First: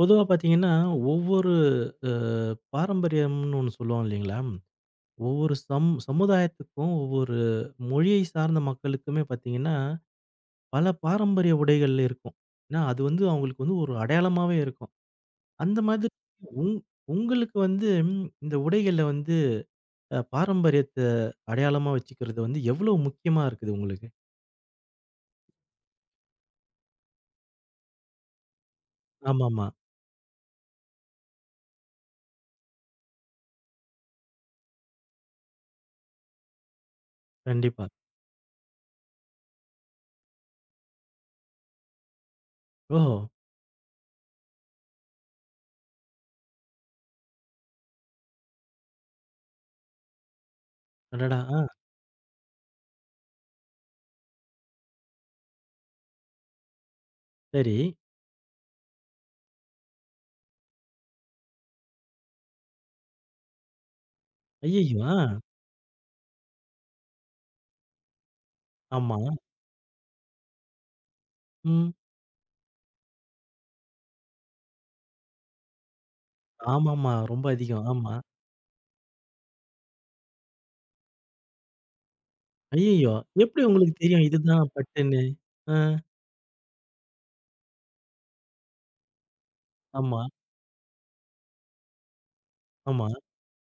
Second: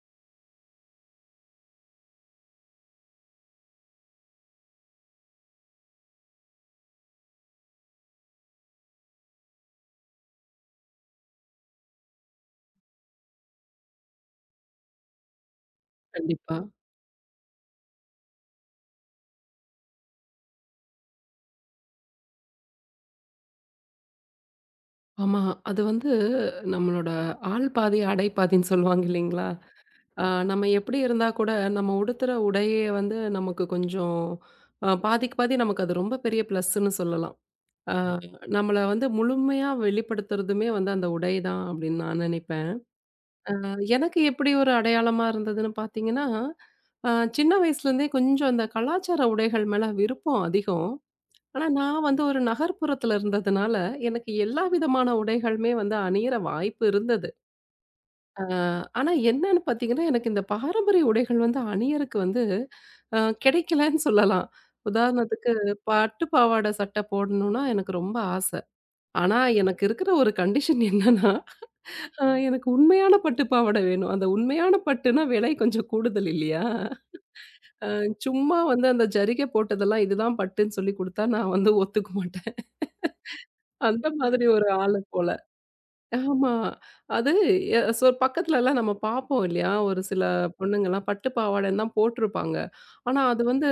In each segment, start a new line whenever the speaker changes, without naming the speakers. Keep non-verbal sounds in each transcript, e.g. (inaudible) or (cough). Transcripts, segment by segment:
பொதுவா பார்த்தீங்கன்னா, ஒவ்வொரு அ பாரம்பரியம்னு ஒண்ணு சொல்லுவோம் இல்லைங்களா? ஒவ்வொரு சமுதாயத்துக்கும், ஒவ்வொரு மொழியை சார்ந்த மக்களுக்குமே பார்த்தீங்கன்னா, பல பாரம்பரிய உடைகள் இருக்கும். ஏன்னா, அது வந்து அவங்களுக்கு வந்து ஒரு அடையாளமாவே இருக்கும். அந்த மாதிரி
கண்டிப்பா.
உங் உங்களுக்கு வந்து இந்த உடைகள்ல வந்து பாரம்பரியத்த அடையாளமா வச்சுக்கிறது வந்து எவ்வளவு முக்கியமா இருக்குது உங்களுக்கு?
ஆமா. அது வந்து நம்மளோட ஆள் பாதி, ஆடை பாதின்னு சொல்லுவாங்க இல்லைங்களா?
ஆமாமா.
அ நம்ம எப்படி இருந்தா கூட நம்ம உடுத்துற உடையே வந்து நமக்கு கொஞ்சம் பாதிக்கு பாதி நமக்கு அது ரொம்ப பெரிய பிளஸ்ன்னு சொல்லலாம்.
கண்டிப்பா.
அ ம். நம்மள வந்து முழுமையா வெளிப்படுத்துறதுமே வந்து அந்த உடை தான் அப்படின்னு நான் நினைப்பேன்.
ஓஹோ!
எனக்கு எப்படி ஒரு அடையாளமா இருந்ததுன்னு பார்த்தீங்கன்னா, அ சின்ன வயசுலேருந்தே கொஞ்சம் அந்த கலாச்சார உடைகள் மேல விருப்பம் அதிகம்.
அடடா! ஆ
ஆனா, நான் வந்து ஒரு நகர்ப்புறத்துல இருந்ததுனால, எனக்கு எல்லா விதமான உடைகளுமே வந்து அணியிற வாய்ப்பு இருந்தது.
சரி.
அ ஆனா என்னன்னு பார்த்தீங்கன்னா, எனக்கு இந்த பாரம்பரிய உடைகள் வந்து அணியறக்கு வந்து கிடைக்கலன்னு சொல்லலாம்.
ஐய்யய்யோ! ஆ.
உதாரணத்துக்கு பட்டு பாவாடை சட்டை போடணும்னா எனக்கு ரொம்ப ஆசை.
ஆமா.
ஆனா எனக்கு இருக்கிற ஒரு கண்டிஷன் என்னன்னா,
ம்.
எனக்கு உண்மையான பட்டு பாவாடை வேணும். அந்த உண்மையான பட்டுனா விலை கொஞ்சம் கூடுதல் இல்லையா?
ஆமாமா. ரொம்ப
அ
அதிகம். ஆமா.
சும்மா வந்து அந்த ஜரிகை போட்டதெல்லாம் இதுதான் பட்டுன்னு சொல்லி குடுத்தா நான் வந்து ஒத்துக்க மாட்டேன்.
ஐயய்யோ! எப்படி உங்களுக்கு
அந்த
தெரியும்
மாதிரி ஒரு
இதுதான்
ஆளு
பட்டுன்னு?
போல.
ஆ,
ஆமா. அது எ சொ பக்கத்துலலாம் நம்ம பார்ப்போம் இல்லையா? ஒரு
ஆமா,
சில பொண்ணுங்கலாம் பட்டு பாவாடைன்னு தான் போட்டிருப்பாங்க.
ஆமா.
ஆனா அது வந்து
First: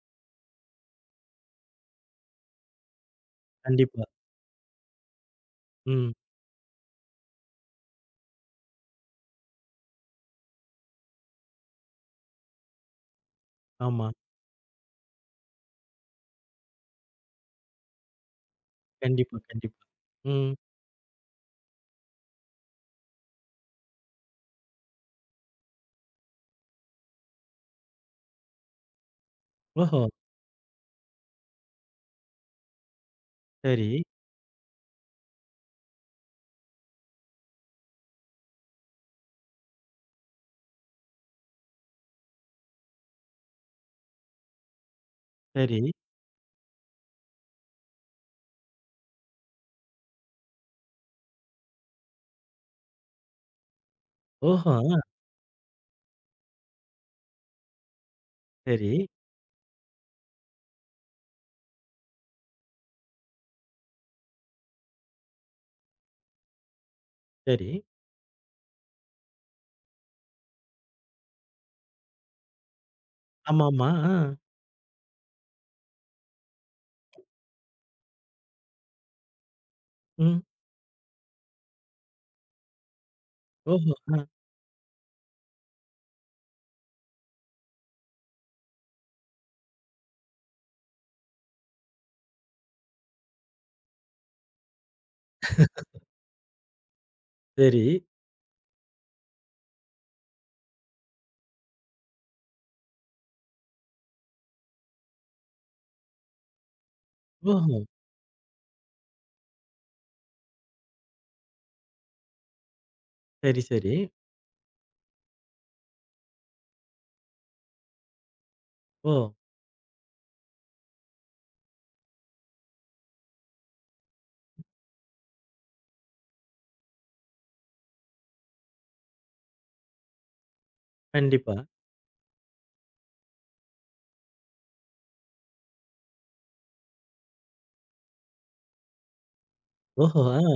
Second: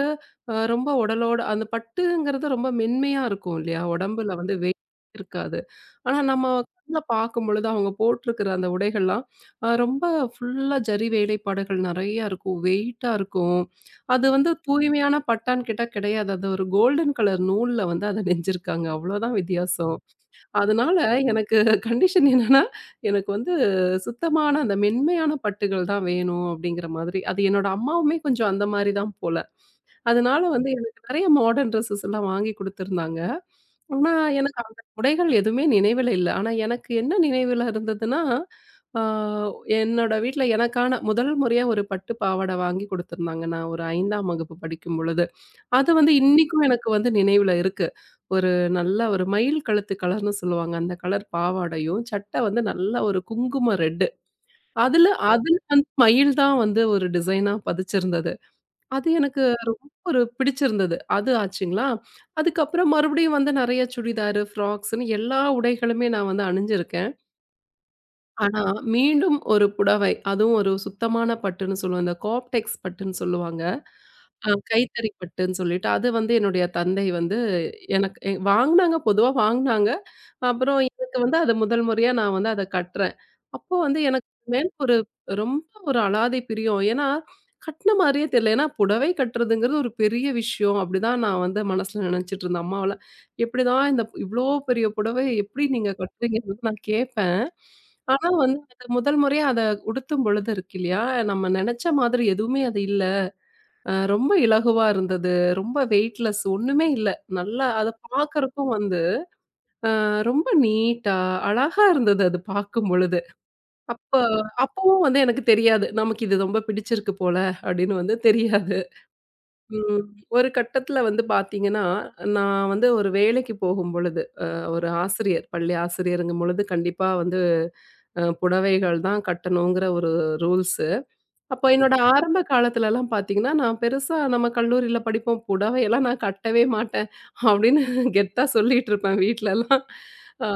ரொம்ப உடலோட அந்த பட்டுங்கிறது ரொம்ப மென்மையா இருக்கும் இல்லையா?
கண்டிப்பா.
உடம்புல வந்து வெயிட் இருக்காது.
ம்.
ஆனா நம்ம கண்ல பார்க்கும்பொழுது அவங்க போட்டிருக்கிற அந்த உடைகள்லாம் ரொம்ப ஃபுல்லா ஜரி வேலைப்பாடுகள் நெறையா இருக்கும். வெயிட்டா இருக்கும்.
ஆமா.
அது வந்து தூய்மையான பட்டான்னு கேட்டா கிடையாது. அது ஒரு கோல்டன் கலர் நூல்ல வந்து அத நெஞ்சிருக்காங்க. அவ்வளோதான்
கண்டிப்பா, கண்டிப்பா.
வித்தியாசம்.
ம்.
அதனால எனக்கு கண்டிஷன் என்னன்னா, எனக்கு வந்து சுத்தமான அந்த மென்மையான பட்டுகள் தான் வேணும் அப்படிங்கிற மாதிரி. அது என்னோட அம்மாவுமே கொஞ்சம் அந்த மாரி தான் போல.
ஓஹோ!
அதனால வந்து எனக்கு நெறைய மாடர்ன் ட்ரெஸ்ஸஸ் எல்லாம் வாங்கி குடுத்துருந்தாங்க.
சரி,
ஆனா, எனக்கு அந்த உடைகள் எதுவுமே நினைவில இல்ல. ஆனா, எனக்கு என்ன நினைவில இருந்ததுன்னா, ஆ என்னோட வீட்ல எனக்கான முதல் முறையா ஒரு பட்டு பாவாடை வாங்கி குடுத்துருந்தாங்க. நான் ஒரு 5ஆம் வகுப்பு படிக்கும் பொழுது.
சரி.
அது வந்து இன்னிக்கும் எனக்கு வந்து நினைவுல இருக்கு. ஒரு நல்ல ஒரு மயில் கழுத்து கலர்ன்னு சொல்லுவாங்க. அந்த கலர் பாவாடையும், சட்டை வந்து நல்ல ஒரு குங்கும ரெட்டு.
ஓஹோ! ஆ,
அதுல அதுல வந்து மயில் தான் வந்து ஒரு டிசைனா பதிச்சிருந்தது.
சரி,
அது எனக்கு ரொம்ப ஒரு பிடிச்சிருந்தது. அது ஆச்சுங்களா. அதுக்கப்புறம் மறுபடியும் வந்து நெறைய சுடிதாரு, ஃப்ராக்ஸ்ன்னு எல்லா உடைகளுமே நான் வந்து அணிஞ்சிருக்கேன்.
சரி.
ஆனா, மீண்டும் ஒரு புடவை, அதுவும் ஒரு சுத்தமான பட்டுன்னு சொல்லுவோம். இந்த காப்டெக்ஸ் பட்டுன்னு சொல்லுவாங்க.
ஆமாமா. ஆ.
கைத்தறி பட்டுன்னு சொல்லிட்டு, அது வந்து என்னுடைய தந்தை வந்து எனக்கு வாங்குனாங்க. பொதுவா வாங்குனாங்க.
ம்.
அப்புறம் எனக்கு வந்து அது முதல் முறையா நான் வந்து அத கட்டுறேன். அப்போ
ஓஹோ!
வந்து
ஆ.
எனக்கு மேல் ஒரு ரொம்ப ஒரு அலாதி பிரியம். ஏன்னா, கட்ன மாரியே தெரியல. ஏன்னா, புடவை கட்டுறதுங்கிறது ஒரு பெரிய விஷயம். அப்படிதான் நான் வந்து மனசுல நினைச்சுட்டு இருந்தேன். அம்மாவெல்லாம் எப்படிதான் இந்த இவ்ளோ பெரிய புடவை எப்படி நீங்க கட்டுறீங்கன்னு நான் கேட்பேன்.
சரி.
ஆனா வந்து அது முதல் முறையா அத உடுத்தும் பொழுது இருக்கு இல்லையா? நம்ம நெனச்ச மாதிரி எதுவுமே அது இல்ல. ரொம்ப இலகுவா இருந்தது. ரொம்ப வெயிட்லெஸ் ஒண்ணுமே இல்ல. நல்லா
ஓஹோ!
அத பார்க்கறக்கும் வந்து அ ரொம்ப நீட்டா, அழகா இருந்தது அது பார்க்கும் பொழுது.
சரி, சரி.
அப்ப அப்பவும் வந்து எனக்கு தெரியாது. நமக்கு இது ரொம்ப பிடிச்சிருக்கு போல அப்படின்னு வந்து தெரியாது.
ஓ!
ம். ஒரு கட்டத்துல வந்து பார்த்தீங்கன்னா, நான் வந்து ஒரு வேலைக்கு போகும் பொழுது, ஒரு ஆசிரியர், பள்ளி ஆசிரியருங்கும் பொழுது கண்டிப்பா வந்து புடவைகள் தான் கட்டணுங்கிற ஒரு ரூல்ஸு.
கண்டிப்பா.
அப்போ என்னோட ஆரம்ப காலத்துலலாம் பார்த்தீங்கன்னா, நான் பெருசா நம்ம கல்லூரியில படிப்போம். புடவையெல்லாம் நான் கட்டவே மாட்டேன். அப்படின்னு கெத்தா சொல்லிட்டுருப்பேன் வீட்லலாம்.
ஓஹோ! ஆ.
அ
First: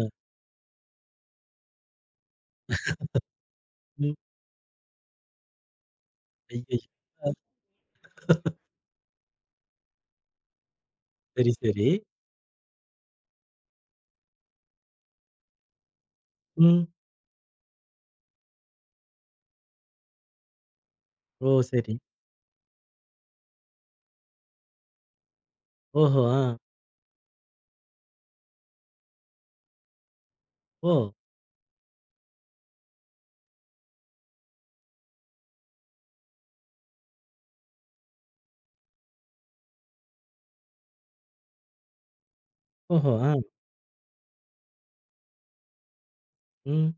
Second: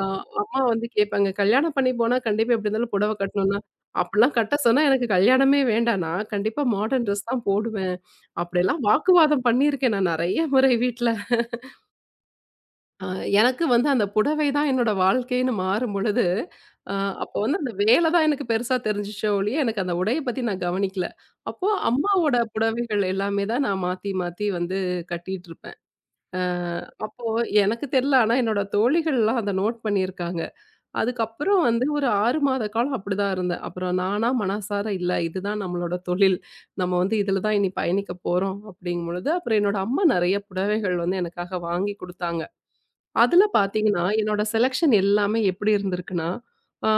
அம்மா வந்து கேட்பாங்க, "கல்யாணம் பண்ணி போனா கண்டிப்பா எப்படி இருந்தாலும் புடவ கட்டணும்னா"
ம்.
அப்படிலாம் கட்ட சொன்னா எனக்கு கல்யாணமே வேண்டாம். நான் கண்டிப்பா
ஐயய்யோ!
மாடர்ன் ட்ரெஸ்
ஆ.
தான் போடுவேன். அப்படியெல்லாம் வாக்குவாதம் பண்ணியிருக்கேன் நான் நெறைய முறை வீட்ல.
சரி, சரி.
அ எனக்கு வந்து அந்த புடவை தான் என்னோட வாழ்க்கைன்னு மாறும்பொழுது,
ம்.
அ அப்போ வந்து அந்த வேலை தான் எனக்கு பெருசா தெரிஞ்சுச்சே ஒழிய, எனக்கு அந்த உடைய பத்தி நான் கவனிக்கல.
ஓ!
அப்போ
சரி.
அம்மாவோட புடவைகள் எல்லாமே தான் நான் மாத்தி மாத்தி வந்து கட்டிட்டுருப்பேன்.
ஓஹோ! ஆ.
அ அப்போ எனக்கு தெரியல. ஆனா என்னோட தோழிகள்லாம் அத நோட் பண்ணியிருக்காங்க.
ஓ!
அதுக்கப்புறம் வந்து ஒரு 6 மாத காலம் அப்படிதான் இருந்தேன். அப்புறம் நானா மனசார இல்ல இதுதான் நம்மளோட தொழில். நம்ம வந்து இதில தான் இனி பயணிக்க போறோம் அப்படிங்கும்பொழுது, அப்புறம் என்னோட அம்மா நெறைய புடவைகள் வந்து எனக்காக வாங்கி குடுத்தாங்க.
ஓஹோ! ஆ.
அதுல பாத்தீங்கன்னா, என்னோட செலக்ஷன் எல்லாமே எப்படி இருந்திருக்குன்னா, ஆ
ம்.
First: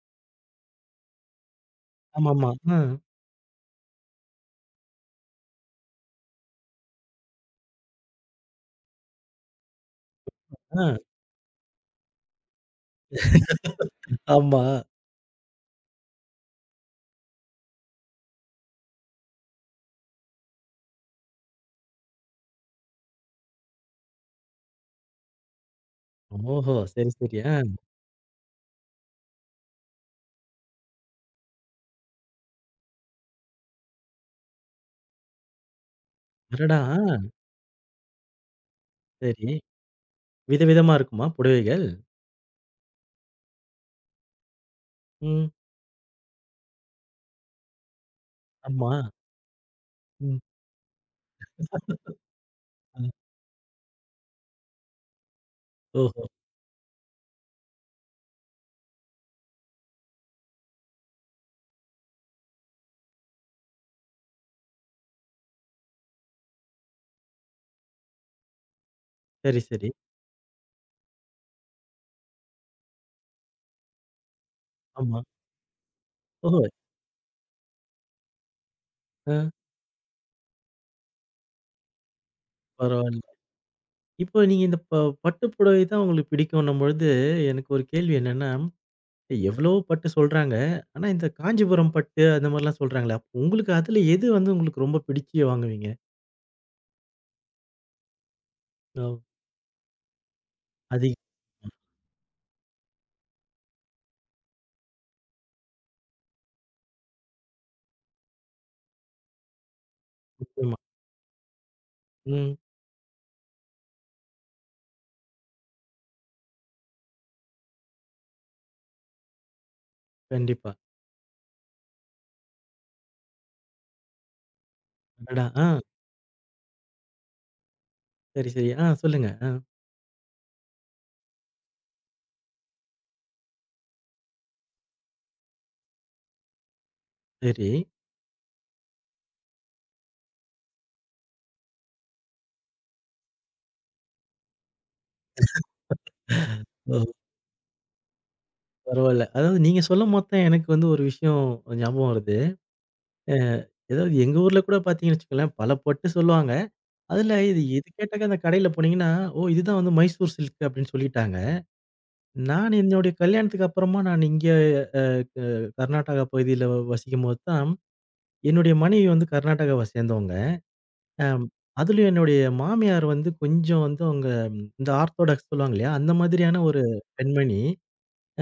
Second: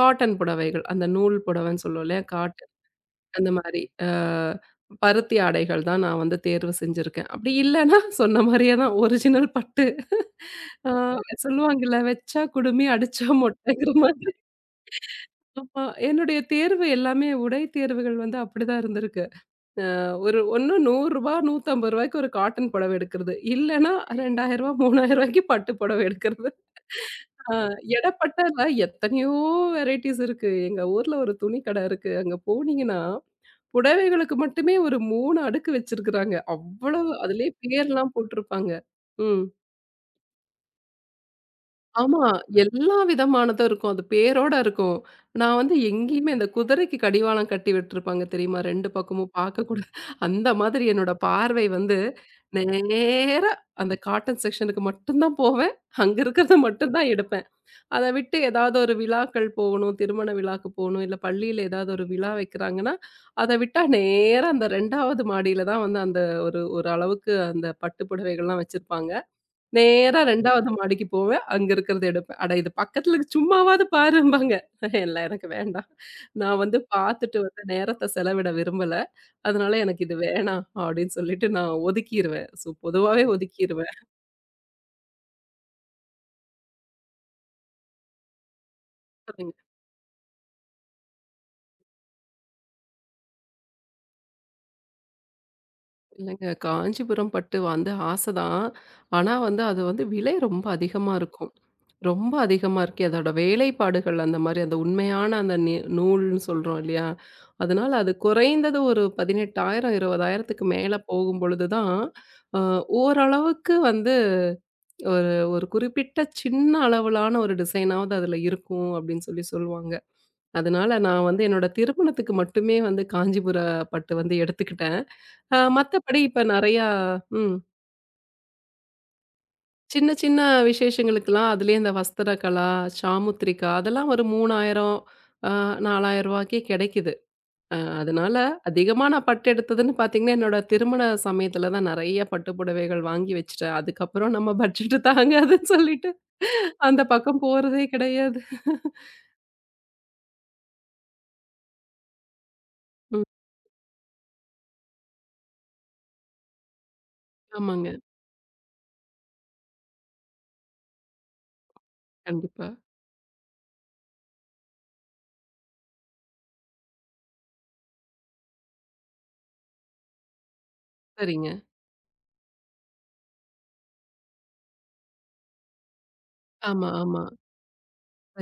காட்டன் புடவைகள். அந்த நூல் புடவைன்னு சொல்லுவோம் இல்லையா?
ஆமாமா.
காட்டன்
ஆ,
அந்த மாரி. பருத்தி ஆடைகள் தான் நான் வந்து தேர்வு செஞ்சிருக்கேன். அப்படி இல்லன்னா, சொன்ன மாரியே தான் ஒரிஜினல் பட்டு.
ஆ.
ஆ சொல்லுவாங்கல்ல, "வச்சா குடுமி, அடிச்சா மொட்டைங்கிற" மாதிரி.
ஆமா.
ஆமா. என்னுடைய தேர்வு எல்லாமே உடை தேர்வுகள் வந்து அப்படிதான் இருந்திருக்கு. அ ஒரு ஒண்ணு ரூ. 100 150 ரூபாய்க்கு ஒரு காட்டன் புடவை எடுக்கிறது. இல்லன்னா ரூ. 2000 ரூ. 3000க்கு பட்டு புடவை எடுக்கிறது.
ஓஹோ! சரி, சரி.
ஆ
ஆ.
எடப்பட்டல எத்தனையோ வெரைட்டீஸ் இருக்கு. எங்க ஊர்ல ஒரு துணி கடை இருக்கு. அங்க போனீங்கன்னா, புடவைகளுக்கு மட்டுமே ஒரு 3 அடுக்கு வச்சிருக்கிறாங்க.
அடடா!
அவ்வளவு அதிலேயே பேர்லாம் போட்டிருப்பாங்க. ம்.
சரி. விதவிதமா இருக்குமா புடவைகள்?
ஆமா. எல்லா விதமானதும் இருக்கும். அது பேரோட இருக்கும்.
ம்.
நான் வந்து எங்கேயுமே அந்த குதிரைக்கு கடிவாளம் கட்டி விட்டுருப்பாங்க தெரியுமா? 2
ஆமா.
பக்கமும் பார்க்கக்கூடாது.
ம்.
அந்த மாதிரி என்னோட பார்வை வந்து
அ.
நேரா அந்த காட்டன் செக்ஷனுக்கு மட்டும் தான் போவேன். அங்க
ஓஹோ!
இருக்கிறத மட்டும் தான் எடுப்பேன். அத விட்டு ஏதாவது ஒரு விழாக்கள் போகணும். திருமண விழாக்கு போகணும். இல்ல பள்ளியில ஏதாவது ஒரு விழா வைக்கிறாங்கன்னா, அத விட்டா நேரா அந்த 2வது மாடியில தான் வந்து அந்த ஒரு ஒரு அளவுக்கு அந்த பட்டு புடவைகள்லாம் வச்சிருப்பாங்க.
சரி, சரி.
நேரா 2வது மாடிக்கு போவேன். அங்க இருக்கிறத எடுப்பேன். அட இது பக்கத்துல இருக்கு, சும்மாவாவது பாரும்பாங்க. (laughs) இல்ல
ஆமா.
எனக்கு வேண்டாம். நான்
ஓஹோ!
வந்து பார்த்துட்டு வந்து நேரத்த செலவிட விரும்பல.
அ
அதனால எனக்கு இது வேணாம் அப்படின்னு சொல்லிட்டு நான் ஒதுக்கிருவேன். ஸோ
பரவால்ல.
பொதுவாவே ஒதுக்கிருவேன்.
இப்போ நீங்க இந்த பட்டு புடவை தான் உங்களுக்கு பிடிக்கும்ன்னும் பொழுது, எனக்கு ஒரு கேள்வி என்னன்னா, எவ்வளோ பட்டு சொல்றாங்க. ஆனா இந்த காஞ்சிபுரம் பட்டு அந்த மாரிலாம் சொல்றாங்களே, அப்போ உங்களுக்கு அதுல எது வந்து உங்களுக்கு ரொம்ப பிடிச்சு வாங்குவீங்க?
இல்லைங்க. காஞ்சிபுரம் பட்டு வந்து ஆசை தான்.
ஓ!
ஆனா வந்து அது வந்து விலை ரொம்ப
அது
அதிகமா இருக்கும். ரொம்ப அதிகமா இருக்கு. அதோட வேலைப்பாடுகள் அந்த மாரி அந்த உண்மையான அந்த நூல்ன்னு சொல்றோம் இல்லையா? அதனால அது குறைந்தது ஒரு 18,000 20,000க்கு
முக்கியமா.
மேல போகும்பொழுது தான்,
ம்.
அ ஓரளவுக்கு வந்து ஒரு ஒரு குறிப்பிட்ட சின்ன அளவிலான ஒரு டிசைனாவது அதில இருக்கும் அப்படின்னு சொல்லி சொல்லுவாங்க.
கண்டிப்பா.
அதனால நான் வந்து என்னோட திருமணத்துக்கு மட்டுமே வந்து காஞ்சிபுர பட்டு வந்து எடுத்துக்கிட்டேன்.
அடடா! ஆ.
மத்தபடி இப்ப நெறையா ம்.
சரி, சரி. ஆ சொல்லுங்க. ஆ
சின்ன சின்ன விசேஷங்களுக்கெல்லாம் அதுலயே இந்த வஸ்திரக்கலா, சாமுத்திரிகா அதெல்லாம் ஒரு 3000 ஆ ரூ. 4000க்கே கெடைக்குது.
சரி.
அதனால அதிகமா நான் பட்டு எடுத்ததுன்னு பாத்தீங்கன்னா, என்னோட திருமண சமயத்துல தான் நெறைய பட்டு புடவைகள் வாங்கி வச்சுட்டேன். அதுக்கப்புறம் நம்ம பட்ஜெட் தாங்காதுன்னு சொல்லிட்டு
ஓ!
அந்த பக்கம் போறதே கிடையாது.
பரவால்ல. அதாவது நீங்க சொல்லும் போது தான் எனக்கு வந்து ஒரு விஷயம் ஞாபகம் வருது.
ம்.
அ ஏதாவது எங்க ஊர்ல கூட பார்த்தீங்கன்னு வச்சுக்கோங்களேன், பல பொட்டு சொல்லுவாங்க. அதுல இது எது
ஆமாங்க.
கேட்டாக்க அந்த கடையில போனீங்கன்னா, "ஓ! இதுதான் வந்து மைசூர் சில்க்" அப்படின்னு சொல்லிட்டாங்க.
கண்டிப்பா.
நான் என்னுடைய கல்யாணத்துக்கு அப்புறமா நான் இங்க க கர்நாடகா பகுதியில வசிக்கும்போது தான், என்னுடைய மனைவி வந்து கர்நாடகாவ சேர்ந்தவங்க. அம்
சரிங்க.
அதுலயும் என்னுடைய மாமியார் வந்து கொஞ்சம் வந்து அவங்க இந்த ஆர்த்தோடாக்ஸ் சொல்லுவாங்க இல்லையா? அந்த மாதிரியான ஒரு
ஆமா, ஆமா.
பெண்மணி.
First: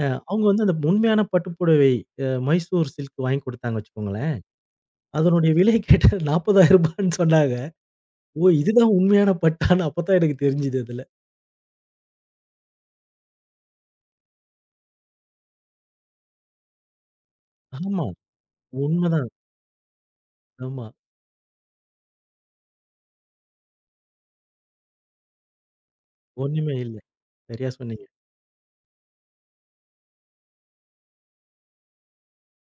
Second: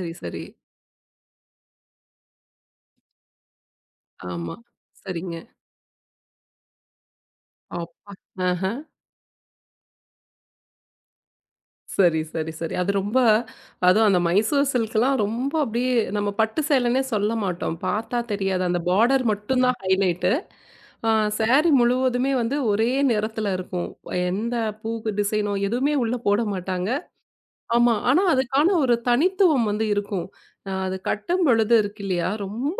அ
சரி.
அவங்க வந்து அந்த உண்மையான பட்டு புடவை மைசூர் சில்க் வாங்கி குடுத்தாங்க வச்சுக்கோங்களேன்.
ஆமா. சரிங்க.
அதனுடைய விலை கேட்டா ரூ. 40,000ன்னு சொன்னாங்க.
அப்பா!
ஓ!
ஆஹ.
இதுதான் உண்மையான பட்டான்னு அப்பதான் எனக்கு தெரிஞ்சது அதுல.
சரி, சரி, சரி. அது ரொம்ப அதுவும் அந்த மைசூர் சில்க்லாம் ரொம்ப அப்படியே நம்ம பட்டு சேலைன்னே சொல்ல மாட்டோம்.
ஆமா.
பார்த்தா தெரியாது. அந்த பார்டர்
உண்மதான்.
மட்டும் தான் ஹைலைட்டு.
ஆமா.
ஆ சாரி முழுவதுமே வந்து ஒரே நிறத்துல இருக்கும். எந்த பூ டிசைனோ எதுவுமே உள்ள போட
ஒண்ணுமே
மாட்டாங்க.
இல்ல. சரியா
ஆமா.
சொன்னீங்க.
ஆனா, அதுக்கான ஒரு தனித்துவம் வந்து இருக்கும். அது கட்டும்பொழுது இருக்கு இல்லையா, ரொம்ப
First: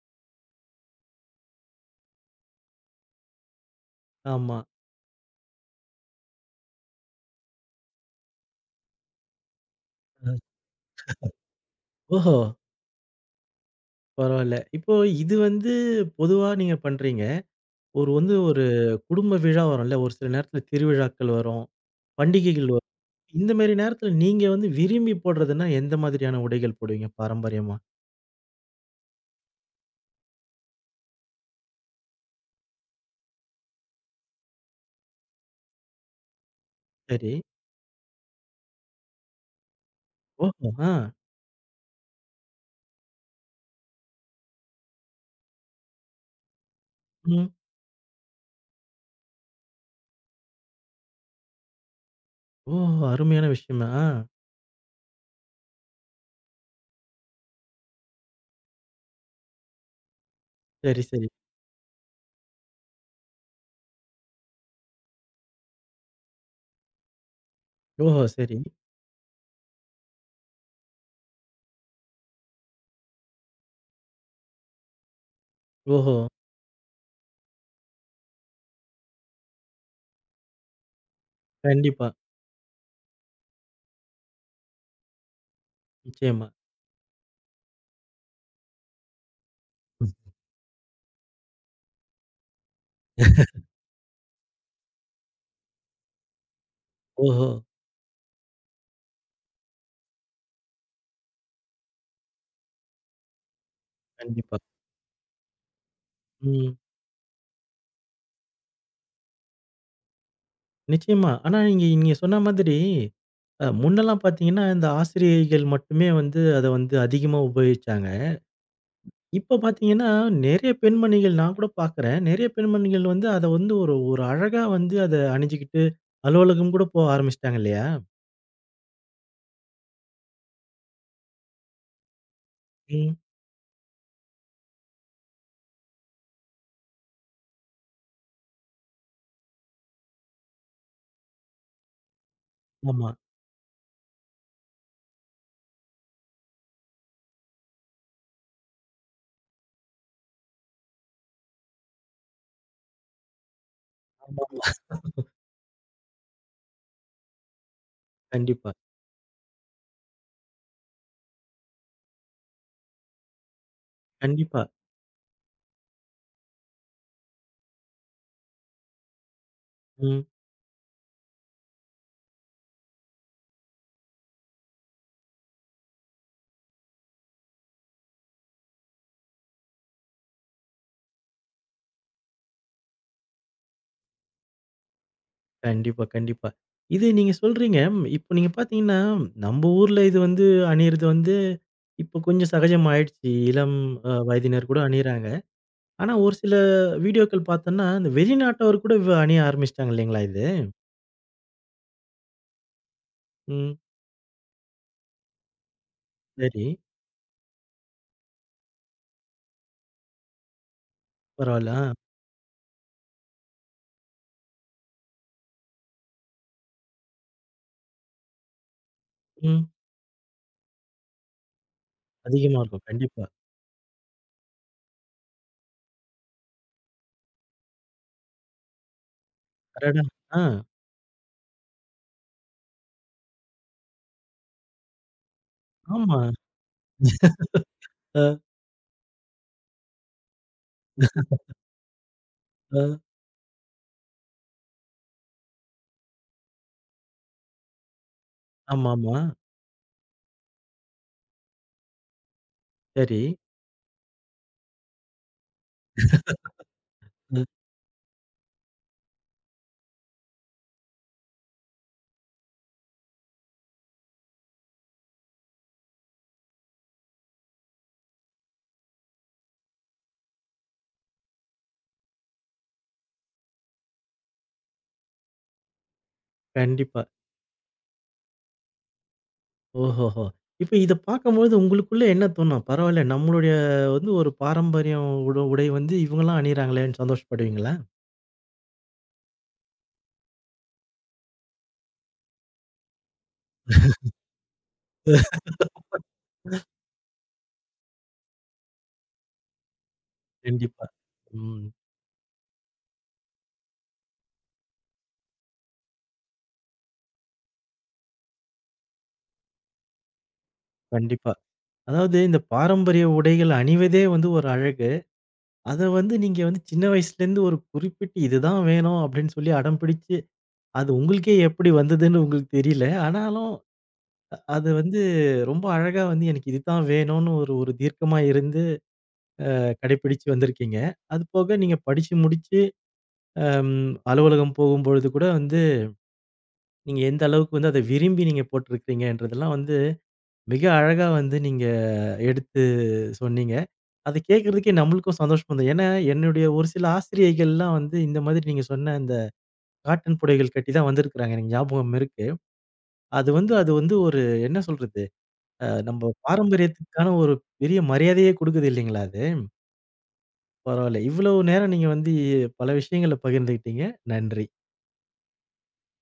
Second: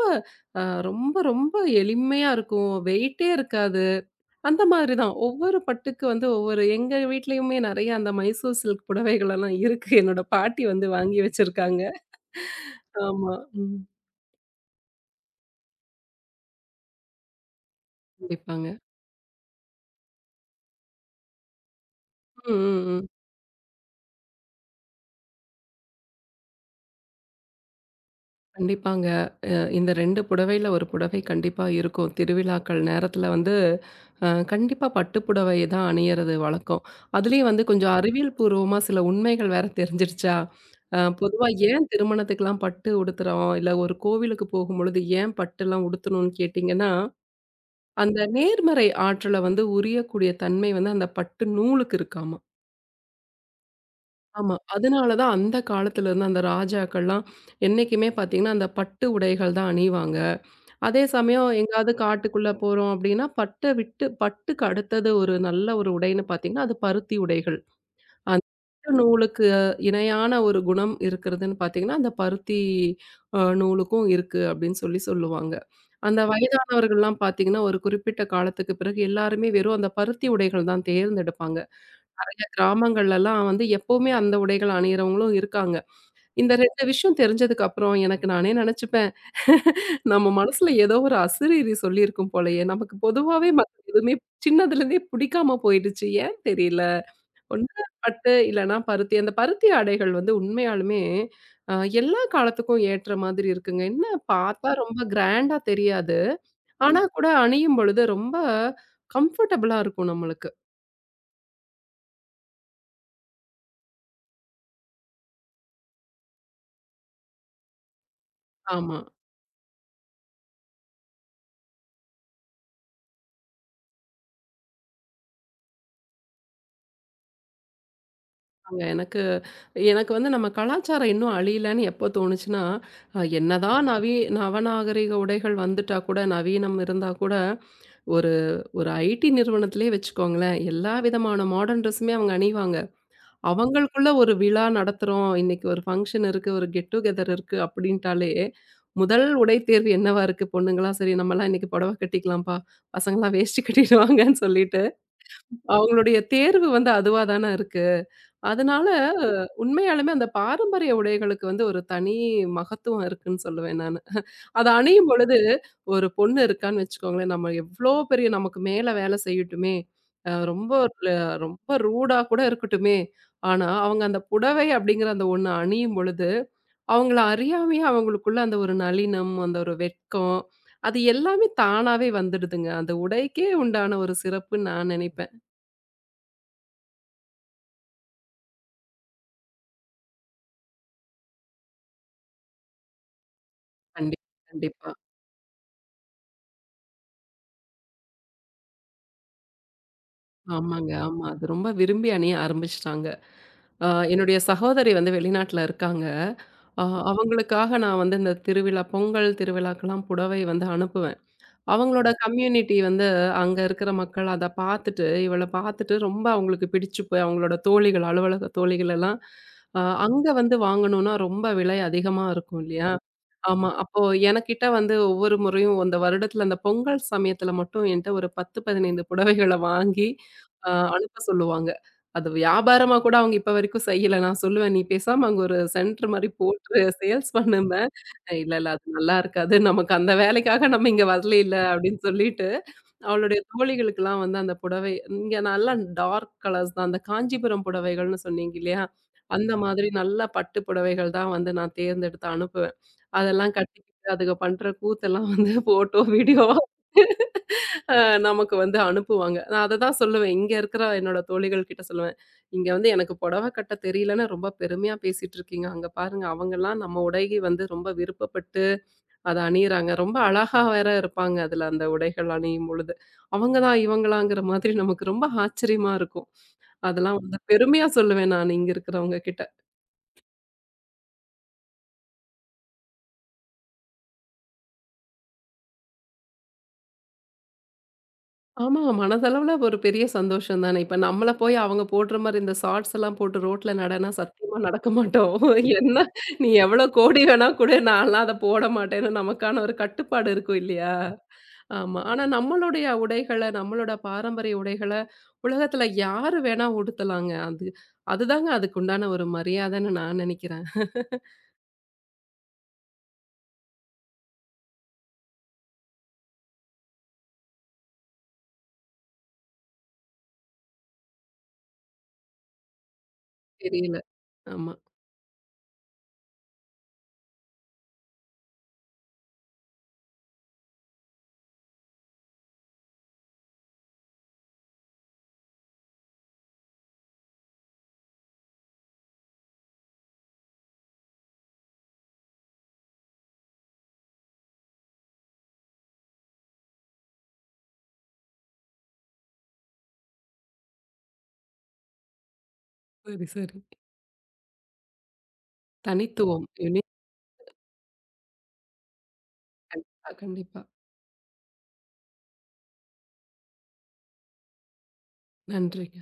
அ ரொம்ப ரொம்ப எளிமையா இருக்கும். வெயிட்டே இருக்காது.
ஆமா.
அந்த மாதிரி தான். ஒவ்வொரு பட்டுக்கு வந்து ஒவ்வொரு எங்க வீட்லயுமே நெறைய அந்த மைசூர் சில்க் புடவைகளெல்லாம் இருக்கு. என்னோட
அ.
பாட்டி வந்து வாங்கி வச்சிருக்காங்க.
ஓஹோ!
ஆமா. ம்.
பரவால்ல. இப்போ இது வந்து பொதுவா நீங்க பண்றீங்க. ஒரு வந்து ஒரு
கண்டிப்பாங்க.
குடும்ப விழா வரும்ல, ஒரு சில நேரத்துல திருவிழாக்கள் வரும்,
ம்,
பண்டிகைகள்
ம்,
வரும்.
ம்.
இந்த மாரி நேரத்துல நீங்க வந்து விரும்பி போடுறதுன்னா, எந்த மாதிரியான உடைகள் போடுவீங்க பாரம்பரியமா?
கண்டிப்பாங்க. இந்த 2 புடவையில ஒரு புடவை கண்டிப்பா இருக்கும். திருவிழாக்கள் நேரத்தில வந்து கண்டிப்பா பட்டு புடவை தான் அணியறது வழக்கம்.
சரி.
அதுலயும் வந்து கொஞ்சம் அறிவியல் பூர்வமா சில உண்மைகள் வேற தெரிஞ்சிருச்சா,
ஓஹோ! ஆ.
பொதுவா ஏன் திருமணத்துக்குலாம் பட்டு உடுத்துறோம்? இல்ல ஒரு கோவிலுக்கு போகும்பொழுது ஏன் பட்டுலாம் உடுத்தணும்னு கேட்டீங்கன்னா,
ம்.
அந்த நேர்மறை ஆற்றல வந்து உரியக்கூடிய தன்மை வந்து அந்த பட்டு நூலுக்கு இருக்காமா.
ஓஹோ! அருமையான விஷயமா? ஆ.
ஆமா. அதனால தான் அந்த காலத்துல இருந்து அந்த ராஜாக்கள்லாம் என்னைக்குமே பார்த்தீங்கன்னா, அந்த பட்டு உடைகள் தான் அணிவாங்க. அதே
சரி, சரி.
சமயம் எங்கேயாவது காட்டுக்குள்ள போறோம் அப்படின்னா, பட்ட விட்டு பட்டுக்கு அடுத்தது ஒரு நல்ல ஒரு உடைன்னு பார்த்தீங்கன்னா, அது பருத்தி உடைகள்.
ஓஹோ!
அந்த
சரி.
பட்டு நூலுக்கு இணையான ஒரு குணம் இருக்கிறதுன்னு பார்த்தீங்கன்னா, அந்த பருத்தி நூலுக்கும் இருக்கு அப்படின்னு சொல்லி சொல்லுவாங்க.
ஓஹோ!
அந்த வயதானவர்கள்லாம் பார்த்தீங்கன்னா, ஒரு குறிப்பிட்ட காலத்துக்கு பிறகு எல்லாருமே வெறும் அந்த பருத்தி உடைகள் தான் தேர்ந்தெடுப்பாங்க.
கண்டிப்பா.
நெறைய கிராமங்கள்லலாம் வந்து எப்பவுமே அந்த உடைகள் அணியிறவங்களும் இருக்காங்க.
நிச்சயமா.
இந்த 2 விஷயம் தெரிஞ்சதுக்கு அப்புறம் எனக்கு நானே நெனச்சுப்பேன்.
ம்.
நம்ம மனசுல ஏதோ ஒரு அசரீரி சொல்லியிருக்கும் போலயே! நமக்கு பொதுவாவே மத்த எதுவுமே சின்னதுலேருந்தே பிடிக்காம போயிடுச்சு. ஏன் தெரியல.
ஓஹோ!
ஒண்ணு பட்டு இல்லன்னா பருத்தி. அந்த பருத்தி ஆடைகள் வந்து உண்மையாலுமே அ எல்லா காலத்துக்கும் ஏற்ற மாதிரி இருக்குங்க. என்ன
கண்டிப்பா.
பார்த்தா ரொம்ப கிராண்டா தெரியாது.
ம்.
ஆனா கூட அணியும் பொழுது ரொம்ப கம்ஃபர்டபுளா இருக்கும் நம்மளுக்கு.
நிச்சயமா. ஆனா நீங்க நீங்க சொன்ன மாதிரி, முன்னெல்லாம் பார்த்தீங்கன்னா, இந்த ஆசிரியைகள் மட்டுமே வந்து அத வந்து அதிகமா உபயோகிச்சாங்க.
ஆமா.
இப்ப பார்த்தீங்கன்னா, நெறைய பெண்மணிகள் நான் கூட பார்க்குறேன். நெறைய பெண்மணிகள் வந்து அத வந்து ஒரு ஒரு அழகா வந்து அத அணிஞ்சுக்கிட்டு அலுவலகம் கூட போக ஆரம்பிச்சுட்டாங்க இல்லையா?
அங்க எனக்கு எனக்கு வந்து நம்ம கலாச்சாரம் இன்னும் அழியலன்னு எப்போ தோணுச்சுன்னா,
ம்.
அ என்னதான் நவீ நவநாகரிக உடைகள் வந்துட்டா கூட, நவீனம் இருந்தா கூட ஒரு ஒரு ஐடி நிறுவனத்திலேயே வச்சுக்கோங்களேன், எல்லா விதமான மாடர்ன் ட்ரெஸ்ஸுமே அவங்க அணிவாங்க.
ஆமா.
அவங்களுக்குள்ள ஒரு விழா நடத்துறோம், இன்னைக்கு ஒரு ஃபங்ஷன் இருக்கு, ஒரு கெட் டுகெதர் இருக்கு அப்படின்ட்டாலே, முதல் உடை தேர்வு என்னவா இருக்கு பொண்ணுங்களா? சரி நம்மலாம் இன்னைக்கு புடவை கட்டிக்கலாம்ப்பா, பசங்கலாம் வேஷ்டி கட்டிடுவாங்கன்னு
ஆமாமா.
சொல்லிட்டு, அவங்களுடைய தேர்வு வந்து அதுவா தான இருக்கு.
கண்டிப்பா,
அதனால உண்மையாலுமே அந்த பாரம்பரிய உடைகளுக்கு வந்து ஒரு தனி மகத்துவம் இருக்குன்னு சொல்லுவேன் நானு.
கண்டிப்பா.
அத அணியும் பொழுது ஒரு பொண்ணு இருக்கான்னு வச்சுக்கோங்களேன், நம்ம எவ்ளோ பெரிய நமக்கு மேல வேலை செய்யட்டுமே,
ம்.
அ ரொம்ப ல ரொம்ப ரூடா கூட இருக்கட்டுமே, ஆனா அவங்க அந்த புடவை அப்படிங்கிற அந்த ஒண்ணு அணியும் பொழுது, அவங்கள அறியாமையே அவங்களுக்குள்ள அந்த ஒரு நளினம், அந்த ஒரு வெட்கம், அது எல்லாமே தானாவே வந்துடுதுங்க. அந்த உடைக்கே உண்டான ஒரு சிறப்புன்னு நான் நினைப்பேன்.
கண்டிப்பா, கண்டிப்பா. இது நீங்க சொல்றீங்க. இப்ப நீங்க பார்த்தீங்கன்னா, நம்ம ஊர்ல இது வந்து அணியிறது வந்து, இப்ப கொஞ்சம் சகஜமாயிடுச்சு. இளம்
கண்டிப்பா,
வயதினர் கூட
கண்டிப்பா.
அணியிறாங்க. ஆனா, ஒரு சில வீடியோக்கள் பார்த்தோம்னா, இந்த வெளிநாட்டவர் கூட அணிய ஆரம்பிச்சுட்டாங்க இல்லைங்களா இது?
ஆமாங்க. ஆமா. அது ரொம்ப விரும்பி அணிய ஆரம்பிச்சுட்டாங்க.
ம்.
அ என்னுடைய சகோதரி வந்து வெளிநாட்ல இருக்காங்க.
சரி.
அ அவங்களுக்காக நான் வந்து இந்த திருவிழா பொங்கல் திருவிழாக்கெல்லாம் புடவை வந்து அனுப்புவேன்.
பரவால்ல. ஆ.
அவங்களோட கம்யூனிட்டி வந்து அங்க இருக்கிற மக்கள் அத பார்த்துட்டு, இவள பார்த்துட்டு ரொம்ப அவங்களுக்கு பிடிச்சு போய் அவங்களோட தோழிகள், அலுவலக தோழிகள் எல்லாம்
ம்.
அ அங்க வந்து வாங்கணும்னா ரொம்ப விலை அதிகமா இருக்கும்
அதிகமா இருக்கும்.
இல்லையா?
கண்டிப்பா.
ஆமா. அப்போ எனக்கிட்ட வந்து ஒவ்வொரு முறையும் அந்த வருடத்துல அந்த பொங்கல் சமயத்துல மட்டும் என்ட்ட ஒரு 10, 15 புடவைகள
அடடா!
வாங்கி
ஆ.
அ அனுப்ப சொல்லுவாங்க. அது வியாபாரமா கூட அவங்க இப்ப வரைக்கும் செய்யல. நான் சொல்லுவேன், "நீ பேசாம அங்க ஒரு சென்டர்
ஆமா.
மாரி போட்டுரு. சேல்ஸ் பண்ணு
அ,
இல்ல, இல்ல. அது நல்லா இருக்காது. நமக்கு அந்த வேலைக்காக நம்ம இங்க வரலைல்ல அப்படின்னு சொல்லிட்டு,
அ.
அவளுடைய தோழிகளுக்கெல்லாம் வந்து அந்த புடவை இங்க நல்லா டார்க் கலர்ஸ் தான். அந்த காஞ்சிபுரம் புடவைகள்னு சொன்னீங்க இல்லையா?
ஆமாமா.
அந்த மாதிரி நல்ல பட்டு புடவைகள் தான் வந்து நான் தேர்ந்தெடுத்து அனுப்புவேன்.
சரி.
அதெல்லாம் கட்டிக்கிட்டு அதுக பண்ற கூத்தெல்லாம் வந்து ஃபோட்டோ, வீடியோவா
ம்.
அ நமக்கு வந்து அனுப்புவாங்க. நான் அததான் சொல்லுவேன். இங்க இருக்கிற என்னோட தோழிகள் கிட்ட சொல்லுவேன். "இங்க வந்து எனக்கு புடவ கட்ட தெரியலன்னு ரொம்ப பெருமையா பேசிட்டு இருக்கீங்க. அங்க பாருங்க அவங்கலாம் நம்ம உடையை வந்து ரொம்ப விருப்பப்பட்டு அத அணியிறாங்க. ரொம்ப அழகா வேற இருப்பாங்க அதுல அந்த உடைகள் அணியும் பொழுது. அவங்களா, இவங்களாங்கிற மாதிரி நமக்கு ரொம்ப ஆச்சரியமா இருக்கும்.
கண்டிப்பா.
அதெல்லாம் வந்து பெருமையா சொல்லுவேன் நான் இங்க இருக்கிறவங்க கிட்ட.
ஓஹோஹோ! இப்ப இத பார்க்கும்போது உங்களுக்குள்ள என்ன தோணும்? பரவால்ல நம்மளுடைய வந்து ஒரு பாரம்பரியம் உடை வந்து இவங்கலாம் அணியிறாங்களேன்னு சந்தோஷப்படுவீங்களா?
ஆமா. மனதளவுல ஒரு பெரிய சந்தோஷம் தானே. இப்ப நம்மள போய் அவங்க போடுற மாரி இந்த ஷார்ட்ஸ் எல்லாம் போட்டு ரோட்ல நடனா சத்தியமா நடக்க மாட்டோம். (laughs) என்ன நீ எவ்வளோ கோடி வேணா குடு நான்லாம் அத போட மாட்டேன்னு நமக்கான ஒரு கட்டுப்பாடு இருக்கும்
கண்டிப்பா.
இல்லையா?
ம்.
ஆமா. ஆனா நம்மளுடைய உடைகள, நம்மளோட பாரம்பரிய உடைகள உலகத்துல யாரு வேணா உடுத்தலாங்க. அது அதுதாங்க அதுக்குண்டான ஒரு மரியாதைன்னு நான் நெனைக்கிறேன். (laughs)
கண்டிப்பா. அதாவது இந்த பாரம்பரிய உடைகள் அணிவதே வந்து ஒரு அழகு. அத வந்து நீங்க வந்து சின்ன வயசுலேருந்து ஒரு குறிப்பிட்டு இதுதான் வேணும் அப்படின்னு சொல்லி அடம் பிடிச்சு, அது உங்களுக்கே எப்படி வந்ததுன்னு உங்களுக்கு தெரியல. ஆனாலும்
தெரியல.
அது
ஆமா.
வந்து ரொம்ப அழகா வந்து எனக்கு இதுதான் வேணும்னு ஒரு ஒரு தீர்க்கமா இருந்து கடைபிடிச்சு வந்திருக்கீங்க. அதுபோக நீங்க படிச்சு முடிச்சு அம் அலுவலகம் போகும்பொழுது கூட வந்து, நீங்க எந்த அளவுக்கு வந்து அத விரும்பி நீங்க போட்டிருக்கிறீங்கன்றதெல்லாம் வந்து, மிக அழகா வந்து நீங்க எடுத்து சொன்னீங்க. அத கேட்கறதுக்கே நம்மளுக்கும் சந்தோஷமா இருந்தது. ஏன்னா, என்னுடைய ஒரு சில ஆசிரியைகள்லாம் வந்து இந்த மாதிரி நீங்க சொன்ன அந்த காட்டன் புடைகள் கட்டி தான் வந்திருக்கிறாங்க. எனக்கு ஞாபகம் இருக்கு.
சரி,
அது வந்து
சரி.
அது வந்து ஒரு என்ன சொல்றது? நம்ம
தனித்துவம். யுனிக்
பாரம்பரியத்துக்கான ஒரு பெரிய மரியாதையே குடுக்குது இல்லைங்களா அது?
கண்டிப்பா, கண்டிப்பா.
பரவால்ல. இவ்வளவு நேரம் நீங்க வந்து பல விஷயங்கள பகிர்ந்துகிட்டீங்க. நன்றி.
நன்றிங்க.